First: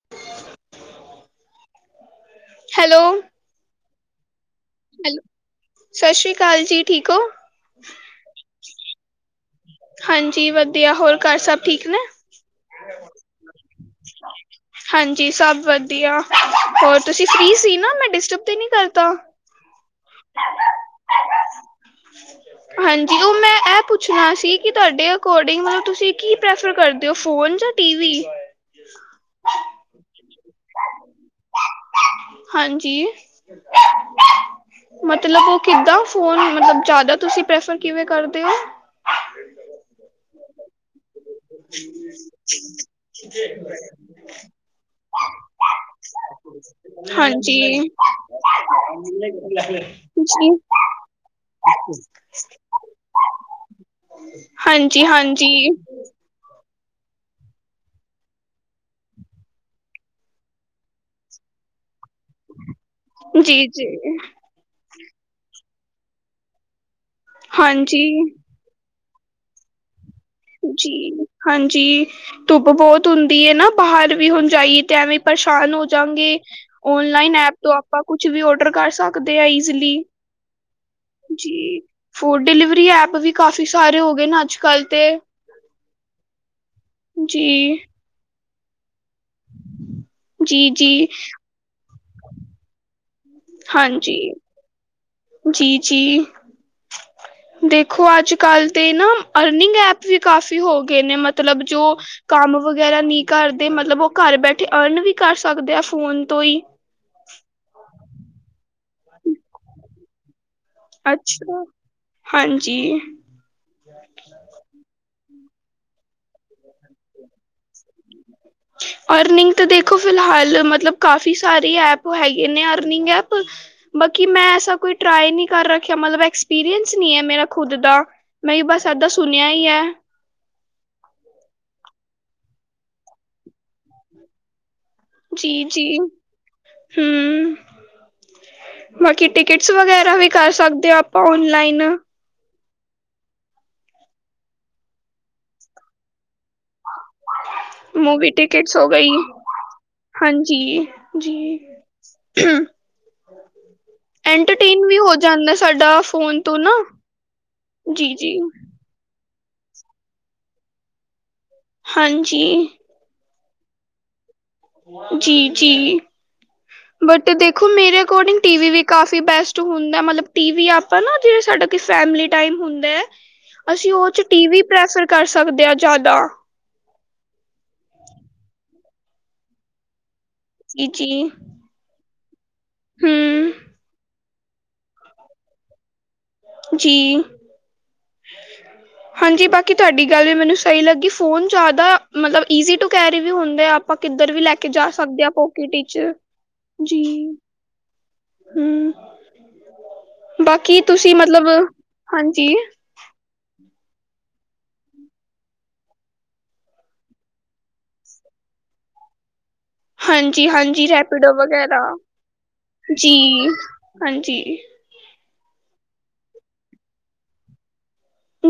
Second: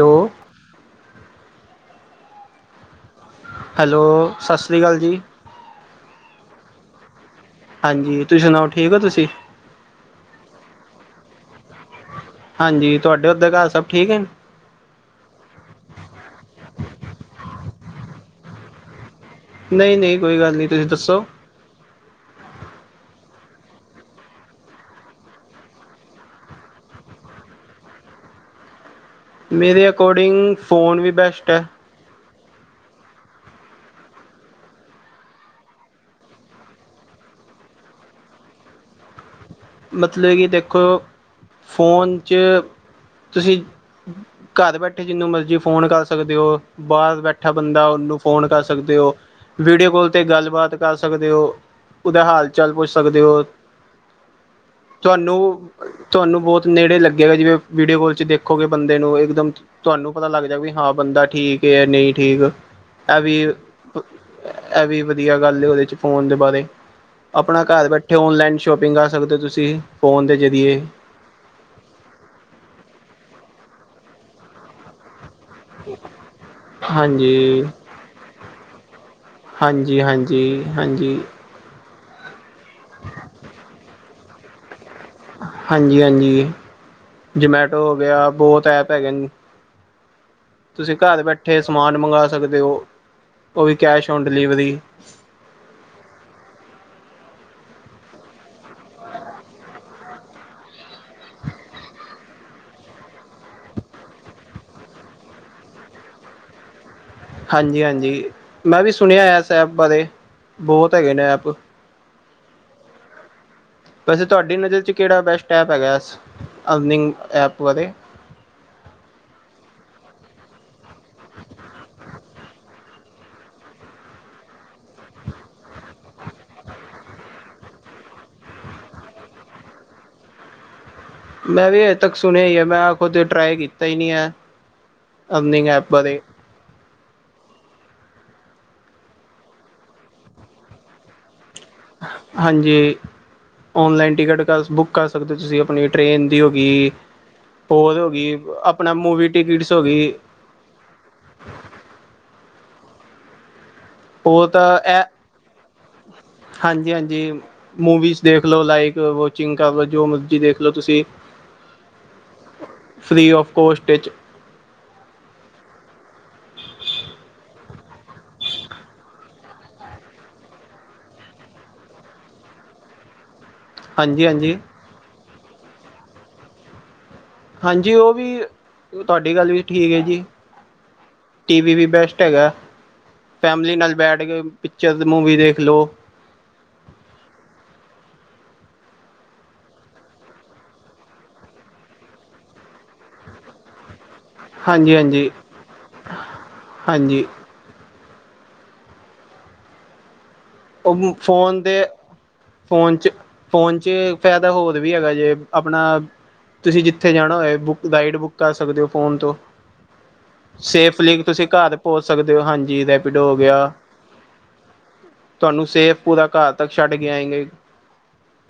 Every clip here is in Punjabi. ਹੈਲੋ। ਹੈਲੋ। ਹੈਲੋ ਸਸ ਸ੍ਰੀ ਕਾਲ ਜੀ। ਸਸ ਸ਼੍ਰੀ ਕਾਲ ਜੀ। ਠੀਕ ਔ? ਹਾਂਜੀ ਤੁਸੀ ਸੁਣਾਔ, ਠੀਕ ਔ ਤੁਸੀ? ਹਾਂਜੀ ਵਧੀਆ। ਹੋਰ ਘਰ ਸਭ ਠੀਕ ਨੇ? ਹਾਂਜੀ। ਤੁਆਡੇ ਔਧਰ ਘਾਰ ਸਭ ਠੀਕ ਏ? ਹਾਂਜੀ ਸਭ ਵਧੀਆ। ਹੋਰ ਤੁਸੀ ਫ੍ਰਰੀ ਸੀ ਨਾ ਮੈਂ ਡਿਸਟਰਬ ਤੇ ਨੀ ਕਰ ਤਾ? ਨਈ-ਨਈ ਕੋਈ ਗੱਲ ਨੀ। ਤੁਸੀ ਦੱਸੋ? ਹਾਂਜੀ ਔ ਮੈਂ ਐ ਪੁੱਛਣਾ ਸੀ ਕਿ ਤੁਆਡੇ ਅਕੋਰਡਿੰਗ ਮਤਲਬ ਤੁਸੀ ਕੀ ਪ੍ਰੈਫਰ ਕਰਦੇ ਔ ਫੋਨ 'ਚ? [inaudible] ਮੇਰੇ ਅਕੋਡਿੰਗ ਫ਼ੋਨ ਵੀ ਬੈਸਟ ਐ। ਹਾਂਜੀ। ਮਤਲਬ ਔ ਕਿੱਦਾਂ ਫੋਨ ਮਤਲਬ ਜ਼ਿਆਦਾ ਤੁਸੀ ਪ੍ਰੈਫਰ ਕਿਵੇਂ ਕਰਦੇ ਔ? ਮਤਲਬ ਕਿ ਦੇਖੋ ਫ਼ੋਨ [unintelligible] ਘਾਰ ਬੈਠੇ ਜਿਨੂੰ ਮਰਜੀ ਫੋਨ ਕਰ ਸਕਦੇ ਔ। ਬਾਰ ਬੈਠਾ ਹਾਂਜੀ, ਬੰਦਾ ਜੀ ਔਨੂੰ ਫੋਨ ਕਰ ਸਕਦੇ ਔ ਵੀਡੀਓ ਕਾਲ ਤੇ ਗੱਲਬਾਤ ਕਰ ਸਕਦੇ ਔ, ਉਦਾ ਹਾਲ- ਚਾਲ ਪੁੱਛ ਸਕਦੇ ਔ ਹਾਂਜ ਤੁਆਨੂੰ, ਤੁਆਨੂੰ ਬੋਤ ਨੇੜੇ ਲੱਗੇਗਾ ਜਿਵੇਂ ਵੀਡੀਓ ਕੋਲ 'ਚ ਦੇਖੋਗੇ ਬੰਦੇ ਨੂੰ ਇੱਕਦਮ ਤੁਆਨੂੰ ਪਤਾ ਲੱਗ ਜਾਏ ਗ ਵੀ ਹਾਂ ਬੰਦਾ ਠੀਕ ਏ ਯਾਂ ਨਈ ਠੀਕ। ਐ ਵੀ, ਜੀ ਜੀ ਐ ਵੀ ਵਧੀਆ ਗੱਲ ਏ ਔਦੇ 'ਚ ਫੋਨ ਦੇ ਬਾਰੇ। ਆਪਣਾ ਘਰ ਹਾਂਜੀ ਬੈਠੇ ਔਨਲਾਈਨ ਸ਼ੋਪਿੰਗ ਕਰ ਸਕਦੇ ਔ ਤੁਸੀ, ਫੋਨ ਤੇ [unintelligible] ਜੀ, ਹਾਂਜੀ ਧੁੱਪ ਬੋਤ ਹੁੰਦੀ ਏ ਨਾ ਬਾਹਰ ਵੀ ਹੁਣ ਜਾਈਏ ਤੇ ਐਵੇਂ ਪਰੇਸ਼ਾਨ ਹੋ ਜਾਂਗੇ। ਔਨਲਾਈਨ ਐਪ ਹਾਂਜੀ ਤੋਂ ਆਪਾਂ ਕੁਛ ਵੀ ਔਡਰ ਕਰ ਸਕਦੇ ਆਂ ਈਜ਼ਲੀ। ਅ ਹਾਂਜੀ। ਜੀ, ਫੂਡ ਡਿਲੀਵਰੀ ਐਪ ਵੀ ਕਾਫੀ ਸਾਰੇ ਹੋ ਗਏ ਨਾ ਅੱਜ ਕੱਲ ਤੇ। ਹਾਂਜੀ-ਹਾਂਜੀ ਜੀ। ਜਮੈਟੋ ਹੋ ਗਿਆ, ਬੋਹੋਤ ਐਪ ਹੈਗੇ ਨ ਜੀ ਤੁਸੀ ਜੀ ਘਾਰ ਬੈਠੇ ਹੋਏ ਸਮਾਨ ਮੰਗਵਾ ਸਕਦੇ ਔ, ਔ ਵੀ ਕੈਸ਼ ਔਨ ਡਿਲੀਵਰੀ। ਜੀ-ਜੀ, ਦੇਖੋ ਅੱਜ ਕੱਲ ਤੇ ਨਾ ਅਰਨਿੰਗ ਐਪ ਵੀ ਕਾਫ਼ੀ ਹੋ ਗਏ ਨੇ ਮਤਲਬ ਜੋ ਕੰਮ ਵਗੈਰਾ ਨੀ ਕਰਦੇ, ਮਤਲਬ ਔ ਘਰ ਬੈਠੇ ਅਰਨ ਵੀ ਕਰ ਸਕਦੇ ਆ ਫੋਨ ਤੋ ਈ। ਹਾਂਜੀ-ਹਾਂਜੀ, ਮੈਂ ਵੀ ਸੁਣਿਐ ਐਸ ਐਪ ਬਾਰੇ। ਬਹੁਤ ਹੈਗੇ ਨੇ ਐਪ ਅੱਛਾ, ਹਾਂਜੀ। ਵੈਸੇ ਤੁਆਡੀ ਨਜ਼ਰ 'ਚ ਕੇੜਾ ਬੈਸਟ ਐਪ ਹੈਗੈ ਐਸ ਅਰਨਿੰਗ ਐਪ ਬਾਰੇ? ਅਰਨਿੰਗ ਤਾਂ ਦੇਖੋ ਫਿਲਹਾਲ ਮਤਲਬ ਕਾਫੀ ਸਾਰੇ ਐਪ ਹੈਗੇ ਨੇ ਅਰਨਿੰਗ ਐਪ। ਬਾਕੀ ਮੈਂ ਐਸਾ ਕੋਈ ਟ੍ਰਾਈ ਨੀ ਕਰ ਰੱਖਿਆ ਮਤਲਬ ਐਕਸਪੀਰੀਅੰਸ ਨੀ ਐ ਮੇਰਾ ਖੁਦ ਦਾ। ਨਈ ਬਸ ਐਦਾਂ ਸੁਣਿਆ ਈ ਐ। ਮੈਂ ਵੀ ਹਜੇ ਤੱਕ ਸੁਣਿਐ ਈ ਐ। ਮੈਂ ਆਪ ਖੁਦ ਟ੍ਰਾਈ ਕੀਤਾ ਈ ਨੀ ਐ। ਜੀ-ਜੀ, ਹੂੰ। ਬਾਕੀ ਟਿਕਟਸ ਵਗੈਰਾ ਵੀ ਕਰ ਸਕਦੇ ਆਂ ਆਪਾਂ ਔਨਲਾਈਨ? ਹਾਂਜੀ, ਔਨਲਾਈਨ ਟਿਕਟ ਕਰ ਸ ਬੁਕ ਕਰ ਸਕਦੇ ਔ ਤੁਸੀ ਆਪਣੀ ਟ੍ਰੇਨ ਦੀ ਹੋ ਗੀ [unintelligible] ਹੋ ਮੂਵੀ ਗਈ, ਆਪਣਾ ਮੂਵੀ ਟਿਕਟਸ ਹੋ ਗਈ। ਜੀ, ਜੀ। ਔ ਤਾਂ ਐਂਟਰਟੇਨ ਵੀ ਐ ਹੋ ਜਾਂਦਾ ਸਾਡਾ ਫੋਨ ਤੋਂ ਨਾ ਹਾਂਜੀ-ਹਾਂਜੀ ਜੀ ਮੂਵੀਜ਼ ਜੀ ਦੇਖ ਲੋ ਲਾਈਕ ਚਿੰ [unintelligible] ਜੋ ਮਰਜ਼ੀ ਵੇਖ ਲੋ ਤੁਸੀ। ਹਾਂਜੀ। ਫ੍ਰੀ ਆਫ ਕੋਸਟ ਇੱਚ। ਜੀ-ਜੀ। [unintelligible] ਬਟ ਦੇਖੋ ਮੇਰੇ ਅਕੋਰਡਿੰਗ ਟੀਵੀ ਵੀ ਕਾਫੀ ਬੈਸਟ ਹੁੰਦੈ, ਮਤਲਬ ਟੀਵੀ ਆਪਾਂ ਨਾ ਜੇੜੇ ਸਾਡਾ ਕਿ ਫੈਮਿਲੀ ਟਾਈਮ ਹੁੰਦੈ [unintelligible] ਅਸੀ ਔਰ 'ਚ ਹਾਂਜੀ-ਹਾਂਜੀ ਟੀਵੀ ਪ੍ਰੈਫਰ ਕਰ ਸਕਦੇ ਆਂ ਜ਼ਿਆਦਾ। ਹਾਂਜੀ, ਔ ਵੀ ਤੁਆਡੀ ਗੱਲ ਵੀ ਠੀਕ ਏ ਜੀ। ਜੀ-ਜੀ। ਟੀਵੀ ਵੀ ਬੈਸਟ ਹੈਗਾ। ਫੈਮਿਲੀ ਨਾਲ ਬੈਠ ਕੇ ਪਿਚਰ ਮੂਵੀ ਦੇਖ ਲੋ। ਜੀ। ਹਾਂਜੀ ਬਾਕੀ ਤੁਆਡੀ ਗੱਲ ਵੀ ਮੈਨੂੰ ਸਹੀ ਲੱਗੀ ਫੋਨ ਜ਼ਿਆਦਾ ਮਤਲਬ ਈਜ਼ੀ ਟੂ ਕੈਰੀ ਵੀ ਹੁੰਦੇ ਆ। ਆਪਾਂ ਕਿੱਧਰ ਵੀ ਲੈ ਕੇ ਜਾ ਹਾਂਜੀ ਸਕਦੇ ਹਾਂਜੀ ਆਂ ਪੋਕਿਟ ਇੱਚ। ਜੀ। ਹਾਂਜੀ ਹੂੰ। ਬਾਕੀ ਉਹ ਤੁਸੀ ਮਤਲਬ, ਫੋਨ ਦੇ ਹਾਂਜੀ। ਫੋਨ 'ਚ ਫੋਨ 'ਚ ਫੈਦਾ ਹੋਰ ਵੀ ਹੈਗਾ ਜੇ ਆਪਣਾ ਤੁਸੀ ਕਿੱਥੇ ਜਾਣਾ ਹੋਏ ਬੁੱਕ ਰਾਈਡ ਬੁੱਕ ਕਰ ਸਕਦੇ ਔ ਫ਼ੋਨ ਤੋ। ਹਾਂਜੀ ਹਾਂਜੀ ਸੇਫਲੀ ਰੈਪੀਡੋ ਤੁਸੀ ਘਰ ਵਗੈਰਾ ਪੋਂਚ ਸਕਦੇ ਔ ਹਾਂਜੀ ਰੈਪਿਡ ਹੋ ਜੀ ਗਿਆ ਹਾਂਜੀ। ਤੁਆਨੂੰ ਸੇਫ ਪੂਰਾ ਘਰ ਤੱਕ ਛੱਡ ਕੇ ਆਏਗੇ,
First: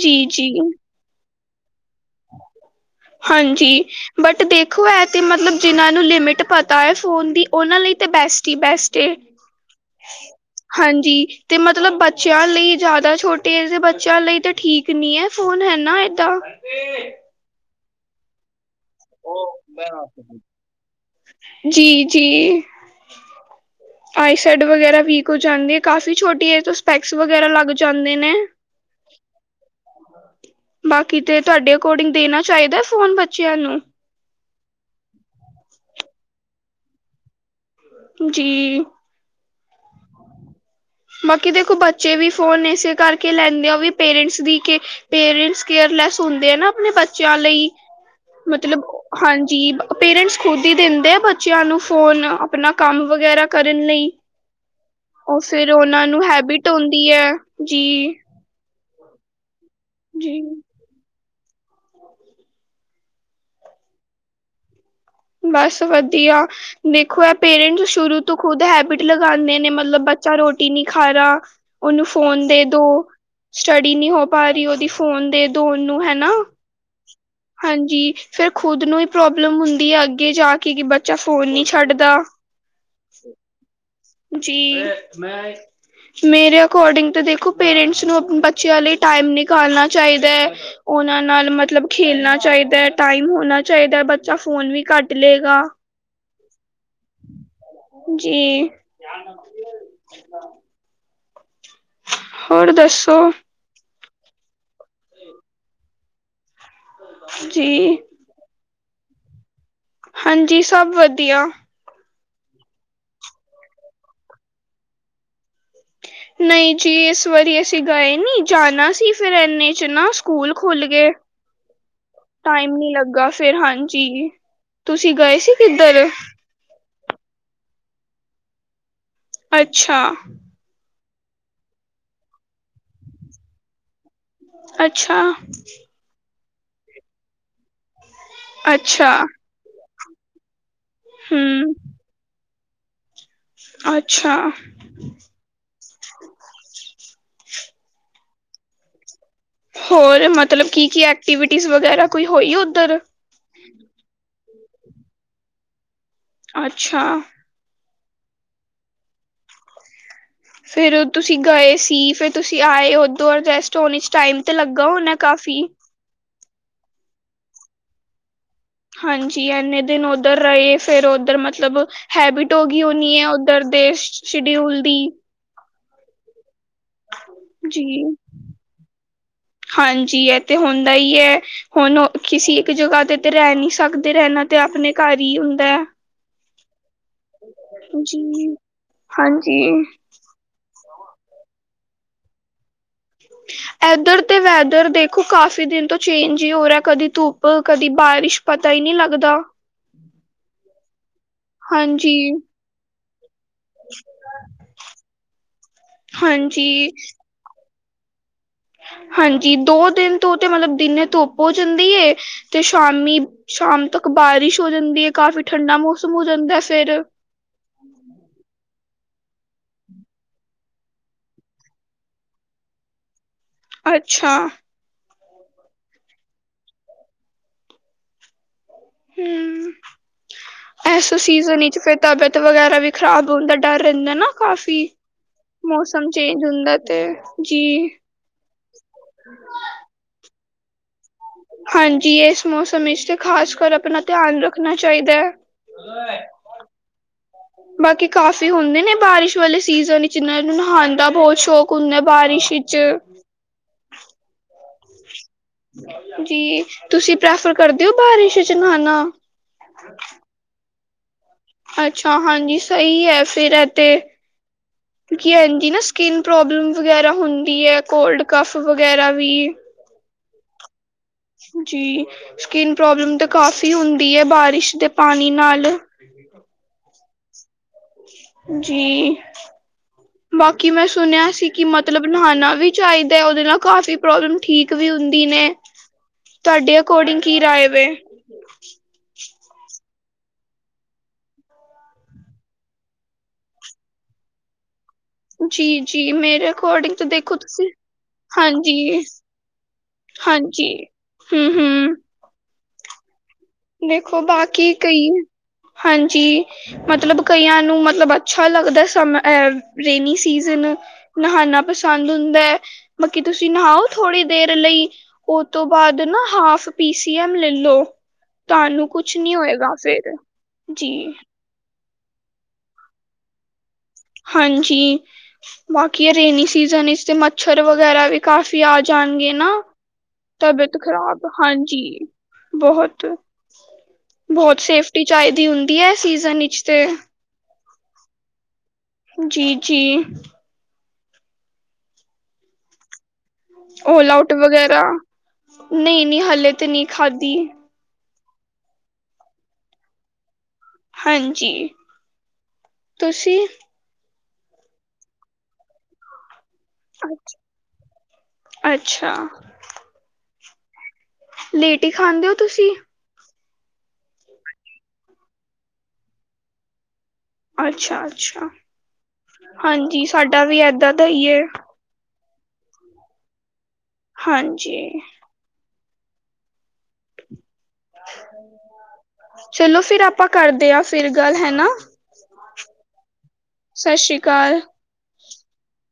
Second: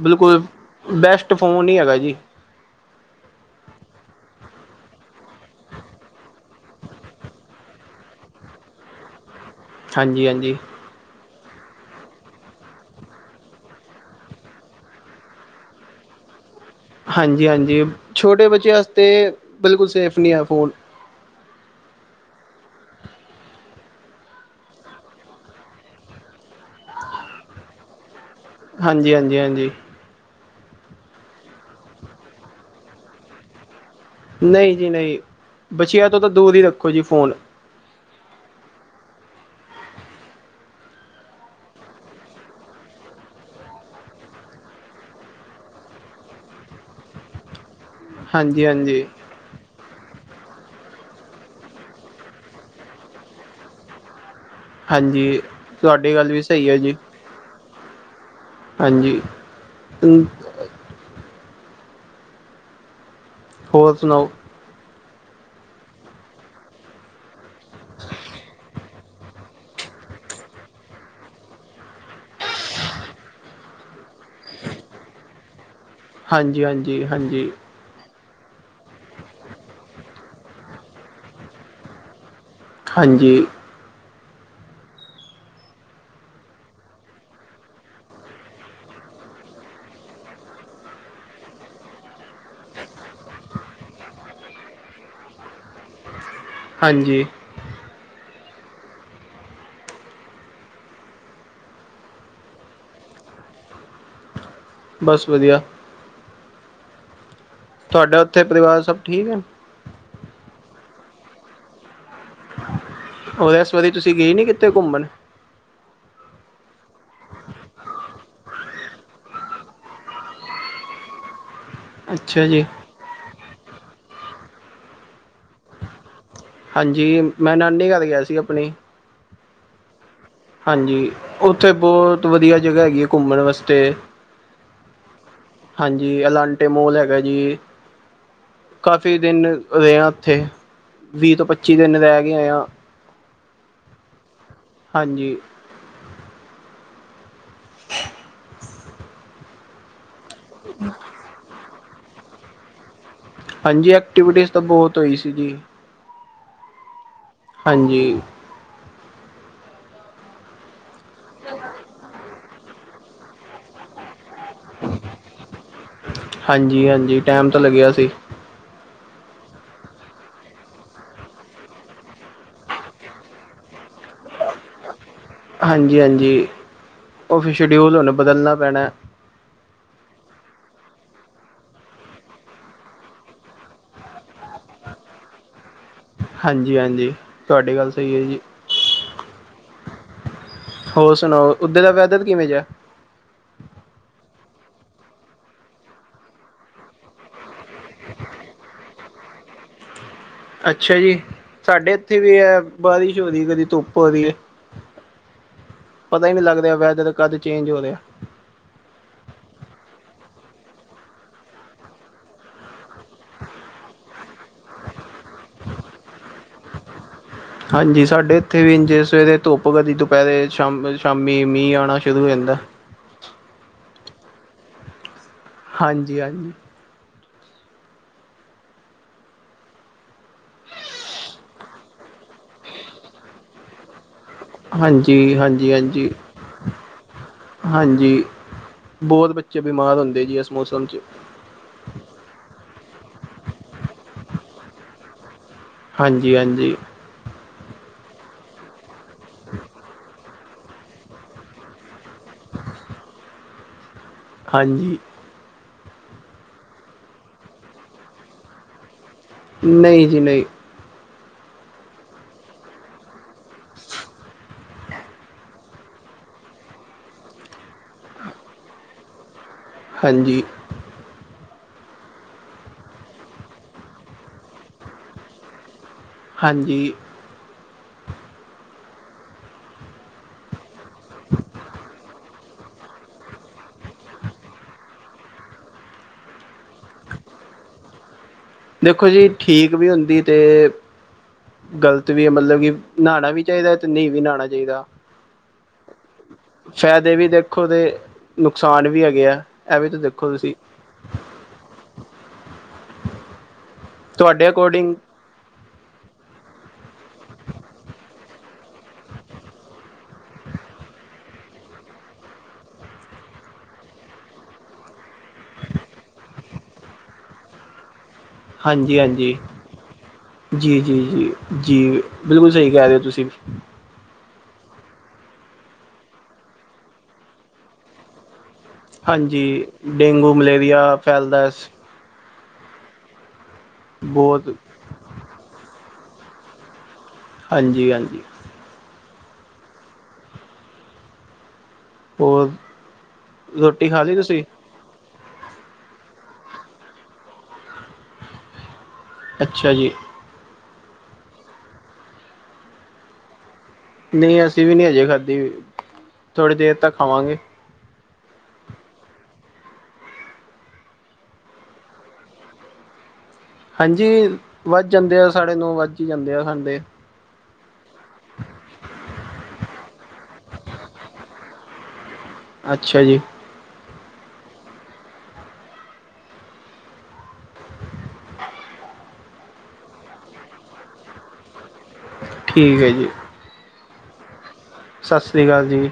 ਜੀ ਬਿਲਕੁਲ। ਜੀ ਬੈਸਟ ਫੋਨ ਈ ਹੈਗਾ ਜੀ। ਹਾਂਜੀ। ਬਟ ਦੇਖੋ ਐ ਤੇ ਮਤਲਬ ਜਿਨਾਂ ਨੂੰ ਲਿਮਿਟ ਪਤਾ ਐ ਫੋਨ ਦੀ ਔਨਾਂ ਲਈ ਤੇ ਬੈਸਟ ਈ ਬੈਸਟ ਏ। [unintelligible] ਹਾਂਜੀ-ਹਾਂਜੀ। ਹਾਂਜੀ ਤੇ ਮਤਲਬ ਬੱਚਿਆਂ ਲਈ ਜ਼ਿਆਦਾ ਛੋਟੇ ਏਜ ਦੇ ਬੱਚਿਆਂ ਲਈ ਤੇ ਠੀ ਕ ਨੀ ਐ ਫੋਨ ਹੈਨਾ ਏਦਾਂ। ਹਾਂਜੀ-ਹਾਂਜੀ, ਛੋਟੇ ਬੱਚਿਆਂ ਆਸਤੇ ਬਿਲਕੁਲ ਸੇਫ ਨੀ ਐ ਫੋਨ। ਜੀ, ਜੀ, ਆਈਸੈਡ ਵਗੈਰਾ ਵੀਕ ਹੋ ਜਾਂਦੀ ਹੈ, ਕਾਫ਼ੀ ਛੋਟੀ ਹੈ ਤੋਂ ਸਪੈਕਸ ਵਗੈਰਾ ਲੱਗ ਜਾਂਦੇ ਨੇ ਹਾਂਜੀ, ਹਾਂਜੀ, ਹਾਂਜੀ ਬਾਕੀ ਤੇ ਤੁਹਾਡੇ ਅਕੋਰਡਿੰਗ ਦੇਣਾ ਚਾਹੀਦਾ ਫੋਨ ਬੱਚਿਆਂ ਨੂੰ? ਨਹੀਂ, ਜੀ ਨਹੀਂ ਬੱਚਿਆਂ ਤੋਂ ਤਾਂ ਦੂਰ ਹੀ ਰੱਖੋ ਜੀ ਫੋਨ ਜੀ ਬਾਕੀ ਦੇਖੋ ਬੱਚੇ ਵੀ ਫੋਨ ਇਸੇ ਕਰਕੇ ਲੈਂਦੇ ਆ ਵੀ ਪੇਰੈਂਟਸ ਦੀ ਕੇ ਪੇਰੈਂਟਸ, ਕੇਅਰਲੈਸ ਹੁੰਦੇ ਆ ਨਾ ਆਪਣੇ ਬੱਚਿਆਂ ਲਈ ਹਾਂਜੀ ਮਤਲਬ ਹਾਂਜੀ ਹਾਂਜੀ, ਪੇਰੈਂਟਸ ਖੁਦ ਹੀ ਦਿੰਦੇ ਆ ਬੱਚਿਆਂ ਨੂੰ ਫੋਨ ਆਪਣਾ ਕੰਮ ਵਗੈਰਾ ਕਰਨ ਲਈ। ਹਾਂਜੀ, ਉਹ ਫਿਰ ਉਹਨਾਂ ਤੁਹਾਡੀ ਨੂੰ ਗੱਲ ਵੀ ਹੈਬਿਟ ਸਹੀ ਜੀ ਆਉਂਦੀ ਹੈ ਜੀ, ਹਾਂਜੀ [unintelligible] ਜੀ ਹੋਰ ਸੁਣਾਓ? ਬਸ ਵਧੀਆ ਦੇਖੋ ਏਹ ਪੇਰੈਂਟਸ ਸ਼ੁਰੂ ਤੋਂ ਖੁਦ ਹੈਬਿਟ ਲਗਾਉਂਦੇ ਨੇ ਮਤਲਬ ਬੱਚਾ ਰੋਟੀ ਨੀ ਖਾ ਰਹਾ। ਉਹਨੂੰ ਫੋਨ ਦੇ ਦੋ ਸਟੱਡੀ ਨਹੀਂ ਹੋ ਪਾ ਰਹੀ ਉਹਦੀ ਫੋਨ ਦੇ ਦੋ ਉਹਨੂੰ ਹੈ। ਹਾਂਜੀ ਹਾਂਜੀ ਹਾਂਜੀ, ਹਾਂਜੀ, ਫਿਰ ਖੁਦ ਨੂੰ ਹੀ ਪ੍ਰੋਬਲਮ ਹੁੰਦੀ ਹੈ, ਅੱਗੇ ਜਾ ਕੇ ਕਿ ਬੱਚਾ ਫੋਨ ਨਹੀਂ ਛੱਡਦਾ। ਹਾਂਜੀ, ਜੀ ਮੈਂ, [unintelligible] ਮੇਰੇ ਅਕੋਰਡਿੰਗ ਤਾਂ ਦੇਖੋ ਪੇਰੈਂਟਸ ਨੂੰ ਆਪਣੇ ਬੱਚਿਆਂ ਲਈ ਟਾਈਮ ਨਿਕਾਲਣਾ ਚਾਹੀਦਾ ਹੈ। ਉਹਨਾਂ ਨਾਲ ਮਤਲਬ ਖੇਲਣਾ ਚਾਹੀਦਾ ਹੈ ਟਾਈਮ ਹੋਣਾ ਚਾਹੀਦਾ ਬੱਚਾ ਫੋਨ ਵੀ ਘੱਟ ਲਏਗਾ। ਹਾਂਜੀ। ਜੀ ਹੋਰ ਦੱਸੋ? ਬਸ ਵੱਧੀਆ। ਜੀ ਤੁਆਡਾ ਓੱਥੇ ਪਰਿਵਾਰ ਸਭ ਠੀਕ ਹੈ? ਹਾਂਜੀ, ਸਭ ਵਧੀਆ। ਔ ਐਸ ਵਾਰੀ ਤੁਸੀਂ ਗਏ ਨੀ ਕਿੱਤੇ ਘੁੰਮਣ? ਨਹੀਂ ਜੀ ਇਸ ਵਾਰੀ ਅਸੀਂ ਗਏ ਨੀ ਜਾਣਾ ਸੀ ਫਿਰ ਇਨੇ ਚ ਨਾ ਸਕੂਲ ਖੁੱਲ ਗਏ। [unintelligible] ਜੀ ਟਾਈਮ ਨੀ ਲੱਗਾ ਫੇਰ ਹਾਂਜੀ, ਤੁਸੀਂ ਗਏ ਸੀ ਕਿੱਧਰ? ਹਾਂਜੀ ਮੈਂ ਨਾਨੀ ਘਰ ਗਿਆ ਸੀ ਆਪਣੀ ਅੱਛਾ, ਹਾਂਜੀ, ਉੱਥੇ ਬਹੁਤ ਵਧੀਆ ਜਗ੍ਹਾ ਹੈਗੀ ਹੈ ਘੁੰਮਣ ਵਾਸਤੇ ਅੱਛਾ, ਹਾਂਜੀ, ਅਲਾਂਟੇਮੋਲ ਹੈਗਾ ਜੀ ਅੱਛਾ ਕਾਫੀ ਦਿਨ ਰਹਾ ਉੱਥੇ ਵੀਹ ਤੋਂ ਹਮ ਪੱਚੀ ਦਿਨ ਰਹਿ ਕੇ ਆਏ ਆ, ਅੱਛਾ, ਹਾਂਜੀ, ਹੋਰ ਮਤਲਬ ਕੀ-ਕੀ ਐਕਟੀਵਿਟੀ ਵਗੈਰਾ ਕੋਈ ਹੋਈ ਉੱਧਰ? ਹਾਂਜੀ ਐਕਟੀਵਿਟੀਜ਼ ਤਾਂ ਬਹੁਤ ਹੋਈ ਸੀ ਜੀ। ਅੱਛਾ, ਹਾਂਜੀ। ਫਿਰ ਤੁਸੀਂ ਗਏ ਸੀ, ਫਿਰ ਤੁਸੀਂ ਆਏ ਓਦੋਂ ਔਰ ਰੈਸਟ ਹੋਨੀ ਇਸ ਟਾਈਮ ਤੇ ਲੱਗਾ ਹੁਨਾ ਕਾਫੀ? ਹਾਂਜੀ-ਹਾਂਜੀ, ਟੈਮ ਤਾਂ ਲੱਗਿਆ ਸੀ। ਹਾਂਜੀ, ਐੱਨੇ ਦਿਨ ਓੱਧਰ ਰਏ, ਫੇਰ ਓੱਧਰ ਮਤਲਬ ਹੈਬਿਟ ਔ ਗਈ ਹੁਣੀ ਐ ਓੱਧਰ ਦੇ, ਸ਼ ਸ਼ਡਿਊਲ ਦੀ? ਹਾਂਜੀ-ਹਾਂਜੀ, ਓ ਫਿਰ ਸ਼ਡਿਊਲ ਜੀ ਹੁਣ ਬਦਲਣਾ ਪੈਣਾ। ਹਾਂਜੀ, ਏ ਤੇ ਹੁੰਦੈ ਈ ਐ। ਹੁਣ ਉ, ਕਿਸੀ ਇੱਕ ਜਗ੍ਹਾ ਤੇ ਤੇ ਰੈ ਨੀਂ ਸਕਦੇ ਰੈਣਾ ਤੇ ਆਪਣੇ ਘਰ ਈ ਹੁੰਦੈ। ਹਾਂਜੀ-ਹਾਂਜੀ। ਜੀ, ਹਾਂਜੀ। ਹੋਰ ਸੁਣਾਓ, ਉੱਧੇ ਦਾ ਵੈਧਰ ਕਿਵੇਂ ਜਾ? ਐਧਰ ਤੇ ਵੈਦਰ ਦੇਖੋ ਕਾਫ਼ੀ ਦਿਨ ਤੋਂ ਚੇਂਜ ਈ ਹੋ ਰਾ, ਕਦੀ ਧੁੱਪ, ਕਦੀ ਬਾਰਿਸ਼। ਪਤਾ ਈ ਨਈਂ ਲੱਗਦਾ। ਅੱਛਾ ਜੀ, ਸਾਡੇ ਹਾਂਜੀ ਇੱਥੇ ਵੀ ਐ, ਬਾਰਿਸ਼ ਹੋ ਰਈ ਕਦੀ ਧੁੱਪ ਹੋਰੀ ਐ, ਪਤਾ ਈ ਨੀਂ ਲੱਗਦਾ ਹਾਂਜੀ ਵੈਧਰ ਕਦ ਚੇਂਜ ਹੋ ਰੇਆ। ਹਾਂਜੀ, ਦੋ ਦਿਨ ਤੋਂ ਤੇ ਮਤਲਬ ਦਿਨੇ ਧੁੱਪ ਔ ਜਾਂਦੀ ਐ ਤੇ ਸ਼ਾਮੀ, ਸ਼ਾਮ ਤੱਕ ਬਾਰਿਸ਼ ਹੋ ਜਾਂਦੀ ਹੈ ਕਾਫ਼ੀ ਠੰਡਾ ਮੌਸਮ ਹੋ ਜਾਂਦੈ ਫਿਰ। ਹਾਂਜੀ, ਸਾਡੇ ਇੱਥੇ ਵੀੰ ਜੇਂ ਸਵੇਰੇ ਧੁੱਪ ਕਦੀ ਦੁਪਐਰੇ, ਸ਼ਾਮ ਬ ਸ਼ਾਮੀ ਮੀਂਅ ਆਣਾ ਸ਼ੁਰੂ ਹੋ ਜਾਂਦੈ। ਅੱਛਾ। ਹਾਂਜੀ-ਹਾਂਜੀ। [inaudible] ਐਸ ਸੀਜ਼ਨ ਈ ਚ ਫਿਰ ਤਬੀਅਤ ਵਗੈਰਾ ਵੀ ਖ਼ਰਾਬ ਹੁਣ ਦਾ ਡਰ ਰੈਂਦਾ ਨਾ? ਕਾਫੀ, ਹਾਂਜੀ ਹਾਂਜੀ ਮੌਸਮ ਹਾਂਜੀ ਚੇਂਜ ਹੁੰਦਾ ਤੇ, ਜੀ। ਹਾਂਜੀ ਬਹੁਤ ਬੱਚੇ ਬਿਮਾਰ ਹੁੰਦੇ ਜੀ ਇਸ ਮੌਸਮ 'ਚ। ਹਾਂਜੀ ਏਸ ਮੌਸਮ ਵਿਚ ਤੇ ਖ਼ਾਸ ਕਰ ਅਪਣਾ ਧਿਆਨ ਰੱਖਣਾ ਚਾਈਦਾ ਐ। ਹਾਂਜੀ-ਹਾਂਜੀ। ਬਾਕੀ ਕਾਫ਼ੀ ਹੁੰਦੇ ਨੇ ਬਾਰਿਸ਼ ਵਾਲੇ ਸੀਜ਼ਨ ਚ ਜਿੰਨਾ ਨੂੰ ਨਹਾਣ ਦਾ ਬੌਤ ਸ਼ੌਕ ਕੁਨੇ ਬਾਰਿਸ਼ ਵਿੱਚ। ਹਾਂਜੀ। ਜੀ, ਤੁਸੀਂ ਪ੍ਰੈਫਰ ਕਰਦੇ ਓ ਬਾਰਿਸ਼ ਚ ਨਹਾਣਾ? ਨਈਂ ਜੀ ਨਈਂ। ਅੱਛਾ, ਹਾਂਜੀ ਸਹੀ ਹੈ, ਫੇਿਰ ਇ ਤੇ ਹ ਕਿਉਂਕਿ ਐਂਦੀ ਨਾ ਸਕਿੰਨ ਪ੍ਰੋਬਲਮ ਵਗੈਰਾ ਹੁੰਦੀ ਹੈ। ‌ਕੋਲਡ ਕਫ ਵਗੈਰਾ ਵੀ, ਹਾਂਜੀ, ਜੀ, ਸਕਿਨ ਪ੍ਰੋਬਲਮ ਤਾਂ ਕਾਫ਼ੀ ਹੁੰਦੀ ਐ ਬਾਰਿਸ਼ ਦੇ ਪਾਣੀ ਨਾਲ। ਹਾਂਜੀ। ਜੀ, ਬਾਕੀ ਮੈਂ ਸੁਣਿਆ ਸੀ ਕਿ ਮਤਲਬ ਨਹਾਣਾ ਵੀ ਚਾਈਦਾ ਓਦੇ ਨਾਲ ਕਾਫ਼ੀ ਪ੍ਰੋਬਲਮ ਠੀਕ ਵੀ ਹੁੰਦੀ ਨੇ। ਤਾਡੇ ਅਕੋਡਿੰਗ ਕੀ ਰਾਏ ਵੈ? ਦੇਖੋ ਜੀ ਠੀਕ ਵੀ ਹੁੰਦੀ ਤੇ ਗ਼ਲਤ ਵੀ ਐ ਮਤਲਬ ਕਿ, ਨਾਣਾ ਵੀ ਚਾਈਦੈ ਤੇ ਨਈਂ ਵੀ ਨਾਣਾ ਚਾਈਦਾ। ਜੀ-ਜੀ, ਮੇਰੇ ਅਕੋਡਿੰਗ ਤੋਂ ਵੀ ਦੇਖੋ ਤੁਸੀਂ ਤੇ ਹਾਂਜੀ, ਨੁਕਸਾਨ ਵੀ ਹੈਗੇ ਆ ਇਹ ਵੀ ਤਾਂ ਦੇਖੋ ਤੁਸੀਂ ਹਾਂਜੀ, ਹੰਮ੍ਹ-ਹੰਮ੍ਹ। ਦੇਖੋ ਤੁਹਾਡੇ ਬਾਕੀ ਅਕੋਰਡਿੰਗ ਕਈ, ਹਾਂਜੀ। ਮਤਲਬ ਕਈਆਂ ਨੂੰ, ਮਤਲਬ ਅੱਛਾ ਲੱਗਦਾ ਸਮ ਐ, ਰੇਨੀ ਸੀਜ਼ਨ। ਨਹਾਉਣਾ ਪਸੰਦ ਹੁੰਦਾ ਹੈ, ਮਕੀ ਤੁਸੀਂ ਨਹਾਓ ਥੋੜ੍ਹੀ ਦੇਰ ਲਈ। ਉਹ ਤੋਂ ਬਾਅਦ ਨਾ ਹਾਫ ਪੀ ਸੀ ਐਮ ਲੈ ਲਓ ਹਾਂਜੀ, ਹਾਂਜੀ, ਫੇਰ ਜੀ, ਜੀ, ਜੀ। ਜੀ, ਬਿਲਕੁਲ ਸਹੀ ਕਹਿ ਰਹੇ ਹੋ ਤੁਸੀਂ। ਹਾਂਜੀ, ਬਾਕੀ ਰੇਨੀ ਸੀਜਨ ਇਸ ਤੇ ਮੱਛਰ ਵਗੈਰਾ ਵੀ। ਕਾਫੀ ਆ ਜਾਣਗੇ ਨਾ ਹਾਂਜੀ, ਡੇਂਗੂ, ਤਬੀਅਤ ਮਲੇਰੀਆ ਖ਼ਰਾਬ, ਫੈਲਦਾ ਸ ਹਾਂਜੀ। ਬਹੁਤ ਬਹੁਤ-ਬਹੁਤ ਸੇਫਟੀ ਚਾਹੀਦੀ ਹੁੰਦੀ ਹੈ। ਸੀਜ਼ਨ ਵਿਚ ਤੇ, ਹਾਂਜੀ, ਹਾਂਜੀ ਜੀ, ਜੀ ਹੋਰ, ਰੋਟੀ ਖਾ ਓਲਾ ਲਈ ਆਊਟ ਤੁਸੀਂ? ਵਗੈਰਾ, ਨਹੀਂ ਨਹੀਂ ਹਲੇੇ ਤੇ ਨਹੀਂ ਖਾਧੀ। ਅੱਛਾ ਜੀ ਹਾਂਜੀ, ਤੁਸੀਂ ਨਹੀਂ ਅਸੀਂ ਵੀ, ਨਹੀਂੀ ਹਜੇ ਖਾਧੀ ਵੀ ਥੋੜੀ ਦੇਰ ਤੱਕ ਖਾਵਾਂਗੇ। ਹਾਂਜੀ, ਅੱਛਾ ਲੇਟੀ ਖਾਂਦੇ ਹੋ ਤੁਸੀਂ। ਹਾਂਜੀ, ਵੱਧ ਜਾਂਦੇ ਆ ਸਾਢੇ ਨੌ ਵੱਜ ਹੀ ਜਾਂਦੇ ਆ। ਖਾਂਦੇ ਅੱਛਾ, ਅੱਛਾ, ਹਾਂਜੀ, ਸਾਡਾ ਵੀ ਏਦਾਂ ਦਾ ਹੀ ਹੈ। ਅੱਛਾ ਜੀ, ਹਾਂਜੀ, ਚਲੋ ਫਿਰ ਆਪਾਂ ਕਰਦੇ ਹਾਂ ਫਿਰ ਗੱਲ ਹਨਾ। ਠੀਕ ਹੈ, ਜੀ ਸਤਿ ਸ਼੍ਰੀ ਅਕਾਲ ਸਤਿ ਸ਼੍ਰੀ ਅਕਾਲ ਜੀ